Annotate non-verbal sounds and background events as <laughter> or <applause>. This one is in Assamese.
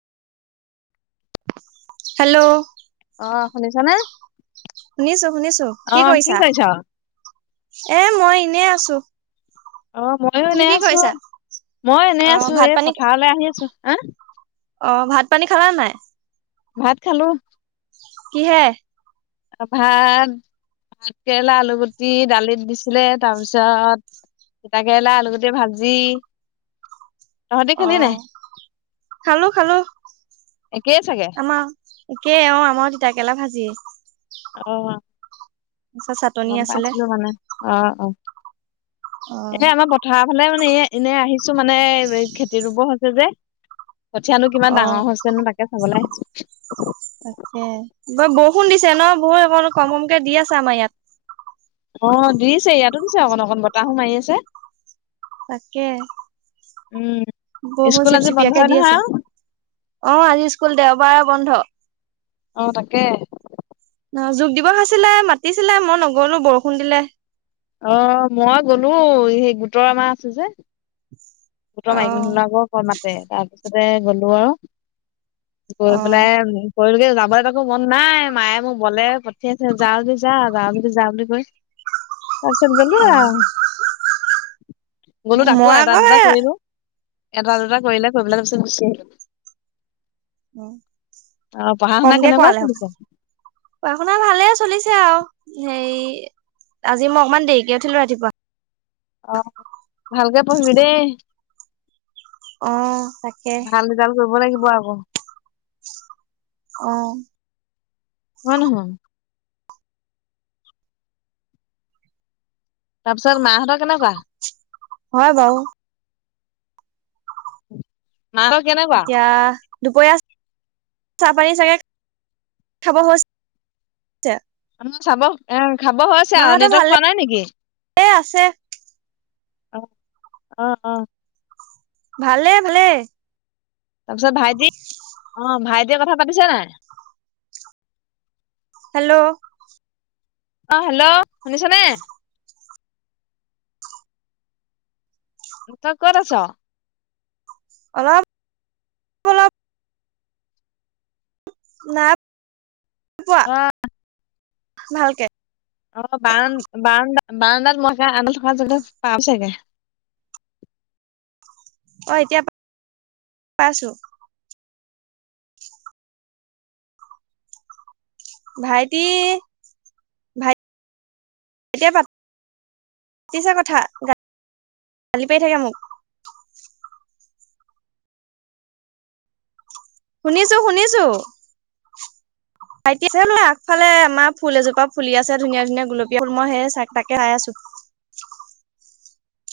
হেল্ল', অ, শুনিছ নে? শুনিছো-শুনিছো, কি কৰিছা? এ মই এনেই আছো। অ, ময়ো তুমি এনে কি আছো কৰিছা মই অ এনেই আছো ভাত এই পানী পথাৰলৈ আহি আছো। <unintelligible> অ ভাত পানী খালা নাই। ভাত খালো। কিহেৰে। ভাত ভাত কেৰেলা আলুগুটি দালিত দিছিলে তাৰপিছত তিতাকেৰেলা আলুগুটি ভাজি। তহঁতি অ খালি নাই খালো খালো একেই চাগে আমাৰ একেই অ আমাৰ তিতাকেৰেলা ভাজি। অ তাৰপিছত চাটনি গম আছিলে। পাইছিলো মানে অ অ, অ এ আমাৰ পথাৰৰ ফালে মানে, এ এনে আহি, কি মানে খেতি ৰুব হৈছে, য যে কঠীয়ানো অ কিমান ডাঙৰ হৈছেনো তাকে চাবলৈ আহিচ তাকে ব বৰষুণ দিছে ন? বহুত অকণ কম-কমকে দি আছে আমাৰ ইয়াত। অ দিছে, ইয়াতো দিছে, অকণ-অকণ বতাহো মাৰি আছে। তাকে। উম বৰষুণ স্কুল আজি চিপচিপিয়াকে বন্ধই দি নহয় আছে, আৰু অ আজি স্কুল দেওবাৰ বন্ধ অ তাকে। ন জোগ দিবসাইছিলে, মাতিছিলে, মই নগলো বৰষুণ দিলে। অ মই গলো সেই গোটৰমাহ আছে যে। গোটৰ অ মাইকী মানুহবিলাকক ক মাতে তাৰপিছত তাতে গলেও গৈ অ পেলাই কৰিলে যাবলৈ একো মন নাই, মায়ে মোক বলে পঠিয়াইছে, যা যদি যা যাওঁ যদি যা বুলি কৈ তাৰপিছত গ'লো অ আৰু, গলো তাকো মই এটা আকৌ দু সেই এটা-দুটা কৰিলে, কৰি পেলাই তাৰিছত গুছি আহিলো। উ অ পঢ়া শুনা কমকে কেনেকুৱা কোৱালে হব, চলিছে পঢ়া-শুনা ভালে চলিছে আৰু। হেই আজি মই অকমান দেৰিকে উঠিলো ৰাতিপুৱা। আহ, ভালকে পঢ়িবি দেই। অ'। তাকে ভাল ৰিজাল্ট কৰিব লাগি <inaudible> আহ হয় নহয় তাৰপিছত মাহঁতৰ কেনেকুৱা? হয় বাৰু <unintelligible> কেনেকুৱা এতিয়া দুপৰীয়া চাহপানী চাগে খাব মানুহ চাব এ খাব হৈছে আৰু মাহঁতৰ নেটৱৰ্ক ভালে পোৱা নাই নেকি? আছে আহ, আহ, আহ। ভালে-ভালে তাৰপিছত ভাইটি, অ ভাইট এতিয়া কথা পাতিছে নাই? হেল্ল' অ' হেল্ল' শুনিছা নে? তই কত আছো? অলপ-অলপ নাপ পোৱা অ ভালকে অ', বাৰন-বান্দা বাৰডাত মই <unintelligible> আন থকা <unintelligible> য পাম চাগে অ', এতিয়া <unintelligible> পাইছো। ভাইটি ভাইটি এতিয়া পাতিছা কথা, গালি পাই থাকে মোক। শুনিছো শুনিছো, ভাইটি আছে <unintelligible> বোলে আগফালে আমাৰ ফুল এজোপা ফুলি আছে ধুনীয়া ধুনীয়া গুলপীয়া ফুল মই সে চাই তাকে চাই আছো।